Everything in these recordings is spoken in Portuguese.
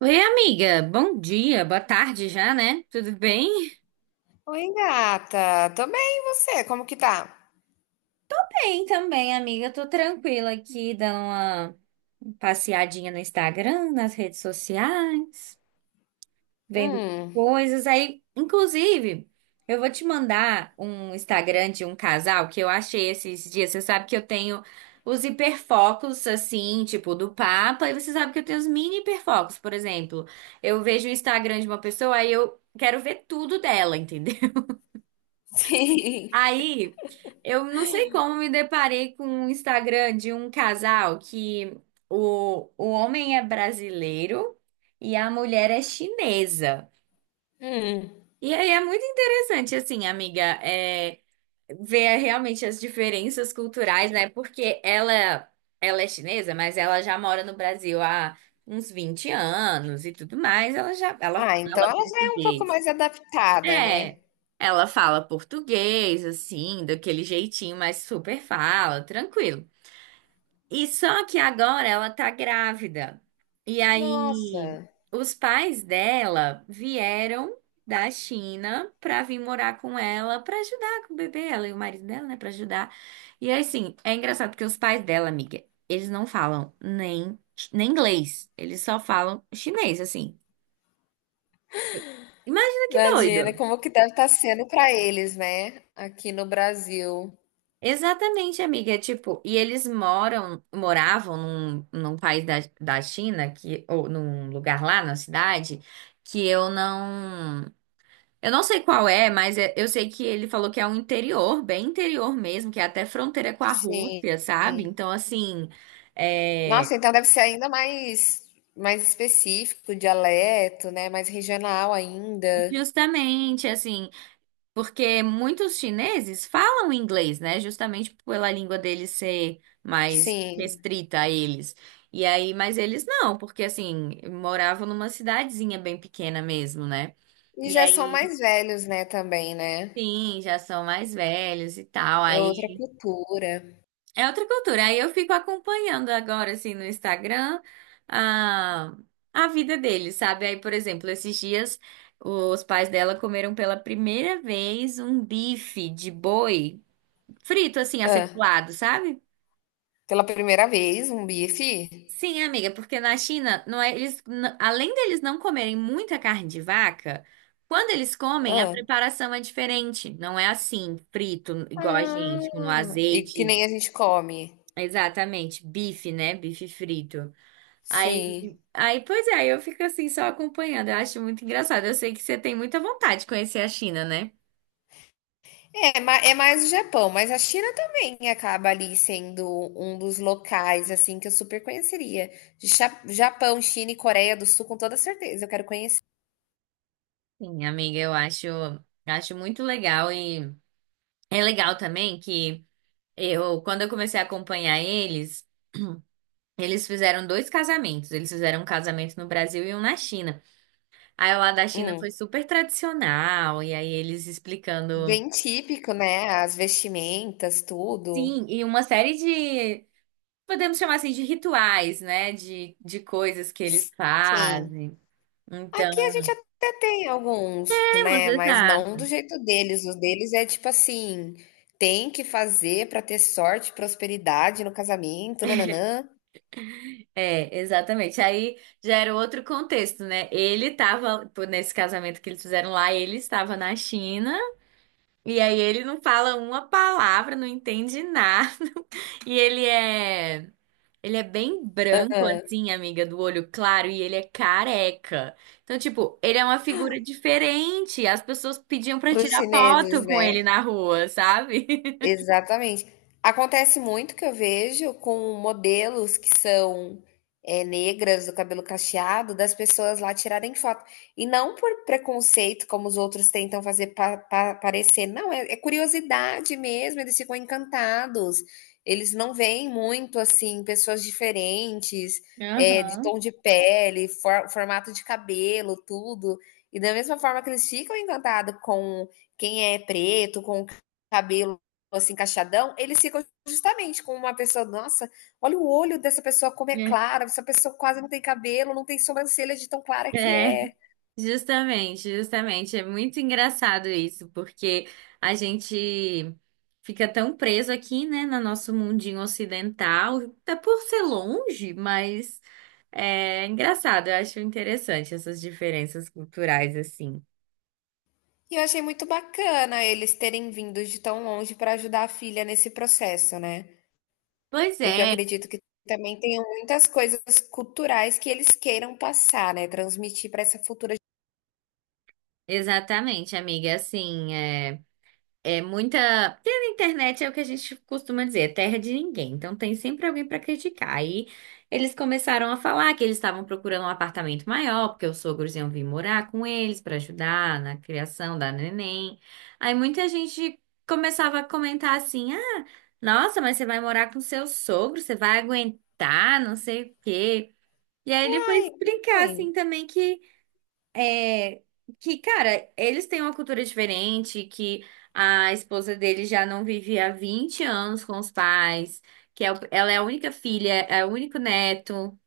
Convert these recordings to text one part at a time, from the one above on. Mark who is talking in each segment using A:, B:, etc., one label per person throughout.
A: Oi, amiga. Bom dia, boa tarde já, né? Tudo bem?
B: Oi, gata. Tô bem, e você? Como que tá?
A: Bem também, amiga. Tô tranquila aqui, dando uma passeadinha no Instagram, nas redes sociais, vendo
B: Hum,
A: coisas. Aí, inclusive, eu vou te mandar um Instagram de um casal que eu achei esses dias. Você sabe que eu tenho os hiperfocos, assim, tipo, do Papa, e você sabe que eu tenho os mini hiperfocos, por exemplo. Eu vejo o Instagram de uma pessoa, aí eu quero ver tudo dela, entendeu?
B: sim.
A: Aí, eu não sei como me deparei com um Instagram de um casal que o homem é brasileiro e a mulher é chinesa.
B: Hum.
A: E aí é muito interessante, assim, amiga, ver realmente as diferenças culturais, né? Porque ela é chinesa, mas ela já mora no Brasil há uns 20 anos e tudo mais. Ela
B: Ah,
A: fala
B: então ela já é um pouco
A: português.
B: mais adaptada, né?
A: É, ela fala português, assim, daquele jeitinho, mas super fala, tranquilo. E só que agora ela tá grávida. E
B: Nossa,
A: aí, os pais dela vieram da China pra vir morar com ela, pra ajudar com o bebê, ela e o marido dela, né, pra ajudar. E aí, assim, é engraçado porque os pais dela, amiga, eles não falam nem inglês, eles só falam chinês, assim. Imagina que
B: imagina
A: doido.
B: como que deve estar sendo pra eles, né? Aqui no Brasil.
A: Exatamente, amiga. É. Tipo, e eles moram, moravam num país da China, que, ou num lugar lá na cidade, que eu não. Eu não sei qual é, mas eu sei que ele falou que é um interior, bem interior mesmo, que é até fronteira com a
B: Sim.
A: Rússia, sabe? Então, assim, é,
B: Nossa, então deve ser ainda mais, mais específico, dialeto, né? Mais regional ainda.
A: justamente assim. Porque muitos chineses falam inglês, né? Justamente pela língua deles ser mais
B: Sim.
A: restrita a eles. E aí, mas eles não, porque assim, moravam numa cidadezinha bem pequena mesmo, né?
B: E
A: E
B: já são
A: aí,
B: mais velhos, né, também, né?
A: sim, já são mais velhos e tal.
B: É outra
A: Aí
B: cultura.
A: é outra cultura. Aí eu fico acompanhando agora, assim, no Instagram, a, a vida deles, sabe? Aí, por exemplo, esses dias os pais dela comeram pela primeira vez um bife de boi, frito, assim,
B: Ah.
A: acepulado, sabe?
B: Pela primeira vez, um bife?
A: Sim, amiga, porque na China, não é, eles, além deles não comerem muita carne de vaca, quando eles comem, a
B: Hã.
A: preparação é diferente. Não é assim, frito, igual a gente, no
B: Ah, e que
A: azeite.
B: nem a gente come.
A: Exatamente, bife, né? Bife frito.
B: Sim.
A: Aí, aí, pois é, aí eu fico assim só acompanhando. Eu acho muito engraçado. Eu sei que você tem muita vontade de conhecer a China, né?
B: É, ma é mais o Japão, mas a China também acaba ali sendo um dos locais, assim, que eu super conheceria. De cha Japão, China e Coreia do Sul, com toda certeza, eu quero conhecer.
A: Sim, amiga, eu acho muito legal e é legal também que quando eu comecei a acompanhar eles, eles fizeram dois casamentos. Eles fizeram um casamento no Brasil e um na China. Aí o lá da China
B: Hum.
A: foi super tradicional, e aí eles explicando.
B: Bem típico, né, as vestimentas, tudo.
A: Sim, e uma série de, podemos chamar assim, de rituais, né? De coisas que eles
B: Sim.
A: fazem. Então,
B: Aqui a gente até tem alguns,
A: temos,
B: né? Mas
A: exato.
B: não do jeito deles. Os deles é tipo assim, tem que fazer para ter sorte, prosperidade no casamento, nananã,
A: É, exatamente. Aí já era outro contexto, né? Ele estava, nesse casamento que eles fizeram lá, ele estava na China. E aí ele não fala uma palavra, não entende nada. E ele é bem branco assim, amiga, do olho claro e ele é careca. Então, tipo, ele é uma figura diferente. As pessoas pediam pra
B: para os
A: tirar foto
B: chineses,
A: com ele
B: né?
A: na rua, sabe?
B: Exatamente. Acontece muito que eu vejo com modelos que são negras, do cabelo cacheado, das pessoas lá tirarem foto. E não por preconceito, como os outros tentam fazer parecer. Não, é, é curiosidade mesmo, eles ficam encantados. Eles não veem muito, assim, pessoas diferentes, é, de
A: Aham.
B: tom de pele, formato de cabelo, tudo. E da mesma forma que eles ficam encantados com quem é preto, com o cabelo assim, encaixadão, eles ficam justamente com uma pessoa, nossa, olha o olho dessa pessoa como é
A: É.
B: clara, essa pessoa quase não tem cabelo, não tem sobrancelha de tão clara que
A: É.
B: é.
A: Justamente, justamente. É muito engraçado isso, porque a gente fica tão preso aqui, né, no nosso mundinho ocidental, até por ser longe, mas é engraçado. Eu acho interessante essas diferenças culturais, assim.
B: E eu achei muito bacana eles terem vindo de tão longe para ajudar a filha nesse processo, né?
A: Pois
B: Porque eu
A: é,
B: acredito que também tenham muitas coisas culturais que eles queiram passar, né? Transmitir para essa futura.
A: exatamente, amiga. Assim, é. É muita. Porque na internet é o que a gente costuma dizer, é terra de ninguém. Então tem sempre alguém para criticar. Aí eles começaram a falar que eles estavam procurando um apartamento maior, porque os sogros iam vir morar com eles para ajudar na criação da neném. Aí muita gente começava a comentar assim: ah, nossa, mas você vai morar com seu sogro, você vai aguentar, não sei o quê. E aí ele foi
B: Ai, tudo
A: explicar assim
B: bem.
A: também que. É, que, cara, eles têm uma cultura diferente, que a esposa dele já não vivia há 20 anos com os pais, que é ela é a única filha, é o único neto.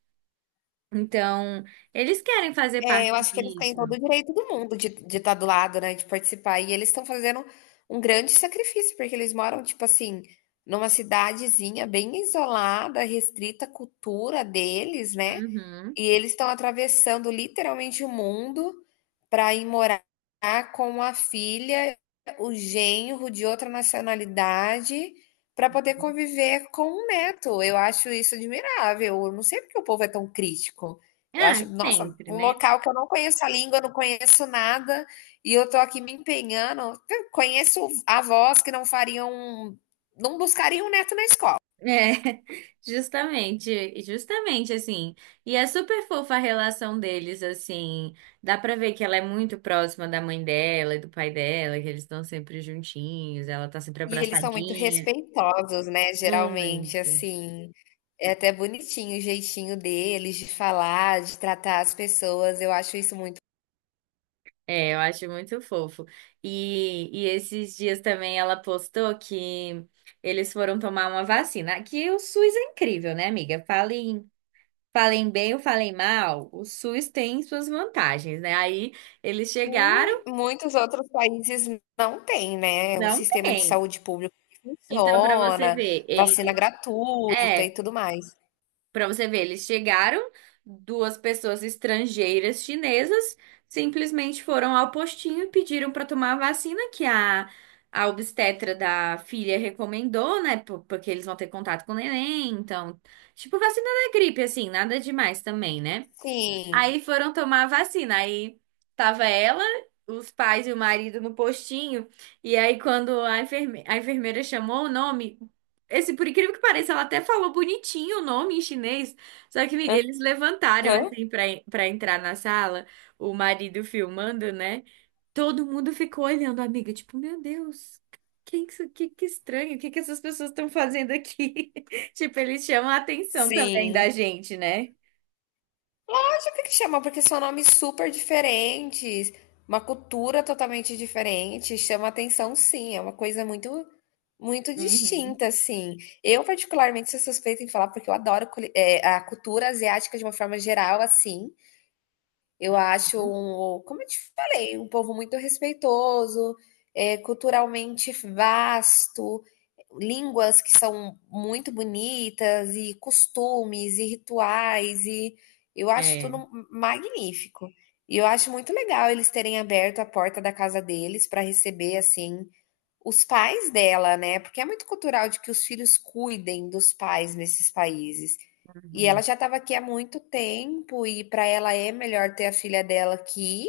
A: Então, eles querem fazer
B: É,
A: parte
B: eu acho que eles têm
A: disso.
B: todo o direito do mundo de estar do lado, né, de participar. E eles estão fazendo um grande sacrifício, porque eles moram, tipo assim, numa cidadezinha bem isolada, restrita à cultura deles, né?
A: Uhum.
B: E eles estão atravessando literalmente o mundo para ir morar com a filha, o genro de outra nacionalidade, para poder conviver com o neto. Eu acho isso admirável. Eu não sei porque o povo é tão crítico. Eu
A: Ah,
B: acho, nossa,
A: sempre,
B: um
A: né?
B: local que eu não conheço a língua, não conheço nada, e eu tô aqui me empenhando. Eu conheço avós que não fariam, não buscariam um neto na escola.
A: É, justamente, justamente assim. E é super fofa a relação deles, assim. Dá pra ver que ela é muito próxima da mãe dela e do pai dela, que eles estão sempre juntinhos, ela tá sempre
B: E eles são muito
A: abraçadinha.
B: respeitosos, né? Geralmente,
A: Muito.
B: assim, é até bonitinho o jeitinho deles de falar, de tratar as pessoas. Eu acho isso muito.
A: É, eu acho muito fofo. E esses dias também ela postou que eles foram tomar uma vacina. Que o SUS é incrível, né, amiga? Falem, falem bem ou falem mal, o SUS tem suas vantagens, né? Aí eles chegaram.
B: E muitos outros países não têm, né? Um
A: Não
B: sistema de
A: tem.
B: saúde pública que
A: Então, para você
B: funciona,
A: ver,
B: vacina gratuita e
A: é,
B: tudo mais.
A: para você ver, eles chegaram, duas pessoas estrangeiras chinesas simplesmente foram ao postinho e pediram para tomar a vacina que a obstetra da filha recomendou, né? Porque eles vão ter contato com o neném, então, tipo vacina da gripe assim, nada demais também, né?
B: Sim.
A: Aí foram tomar a vacina. Aí tava ela, os pais e o marido no postinho. E aí, quando a enfermeira chamou o nome, esse, por incrível que pareça, ela até falou bonitinho o nome em chinês. Só que, Miguel, eles levantaram
B: Aham.
A: assim pra entrar na sala, o marido filmando, né? Todo mundo ficou olhando, amiga, tipo, meu Deus. Que estranho, o que essas pessoas estão fazendo aqui? Tipo, eles chamam a atenção também
B: Sim.
A: da gente, né?
B: Acho que chama, porque são nomes super diferentes, uma cultura totalmente diferente, chama atenção, sim, é uma coisa muito muito
A: Uhum.
B: distinta, assim. Eu particularmente sou suspeita em falar porque eu adoro a cultura asiática de uma forma geral, assim. Eu acho um, como eu te falei, um povo muito respeitoso, é culturalmente vasto, línguas que são muito bonitas, e costumes, e rituais, e eu acho
A: É.
B: tudo magnífico. E eu acho muito legal eles terem aberto a porta da casa deles para receber assim os pais dela, né, porque é muito cultural de que os filhos cuidem dos pais nesses países. E ela
A: Uhum.
B: já estava aqui há muito tempo e para ela é melhor ter a filha dela aqui.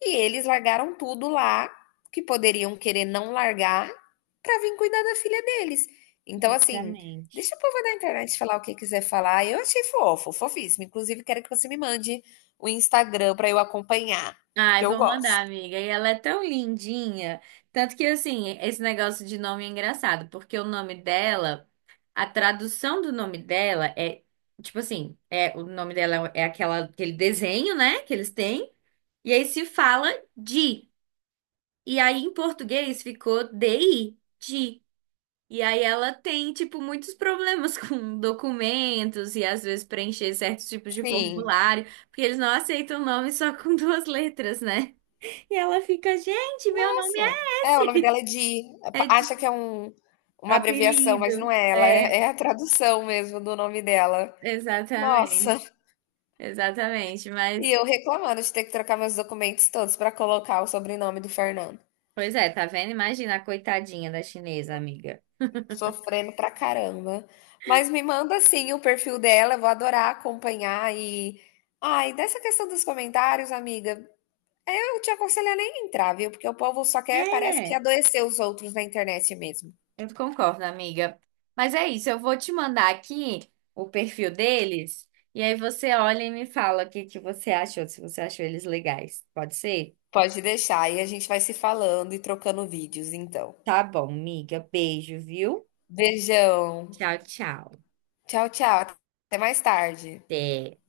B: E eles largaram tudo lá, que poderiam querer não largar, para vir cuidar da filha deles. Então, assim,
A: Sinceramente.
B: deixa o povo da internet falar o que quiser falar. Eu achei fofo, fofíssimo. Inclusive, quero que você me mande o Instagram para eu acompanhar,
A: Ai,
B: porque eu
A: vou mandar,
B: gosto.
A: amiga. E ela é tão lindinha. Tanto que, assim, esse negócio de nome é engraçado, porque o nome dela, a tradução do nome dela é, tipo assim, é, o nome dela é aquela, aquele desenho, né, que eles têm. E aí se fala de. E aí em português ficou DI. E aí ela tem, tipo, muitos problemas com documentos e às vezes preencher certos tipos de
B: Sim.
A: formulário, porque eles não aceitam o nome só com duas letras, né? E ela fica, gente, meu nome
B: Nossa, é,
A: é
B: o nome dela
A: esse.
B: é Di.
A: É de
B: Acha que é um, uma abreviação, mas não
A: apelido.
B: é ela, é,
A: É,
B: é a tradução mesmo do nome dela.
A: exatamente.
B: Nossa,
A: Exatamente,
B: e
A: mas
B: eu reclamando de ter que trocar meus documentos todos para colocar o sobrenome do Fernando.
A: pois é, tá vendo? Imagina a coitadinha da chinesa, amiga.
B: Sofrendo pra caramba. Mas me manda sim o perfil dela, eu vou adorar acompanhar e. Ai, dessa questão dos comentários, amiga, eu te aconselho a nem entrar, viu? Porque o povo só quer, parece que
A: É.
B: adoecer os outros na internet mesmo.
A: Eu concordo, amiga. Mas é isso, eu vou te mandar aqui o perfil deles e aí você olha e me fala o que que você achou, se você achou eles legais. Pode ser?
B: Pode deixar. E a gente vai se falando e trocando vídeos, então.
A: Tá bom, amiga. Beijo, viu?
B: Beijão.
A: Tchau, tchau.
B: Tchau, tchau. Até mais tarde.
A: Até.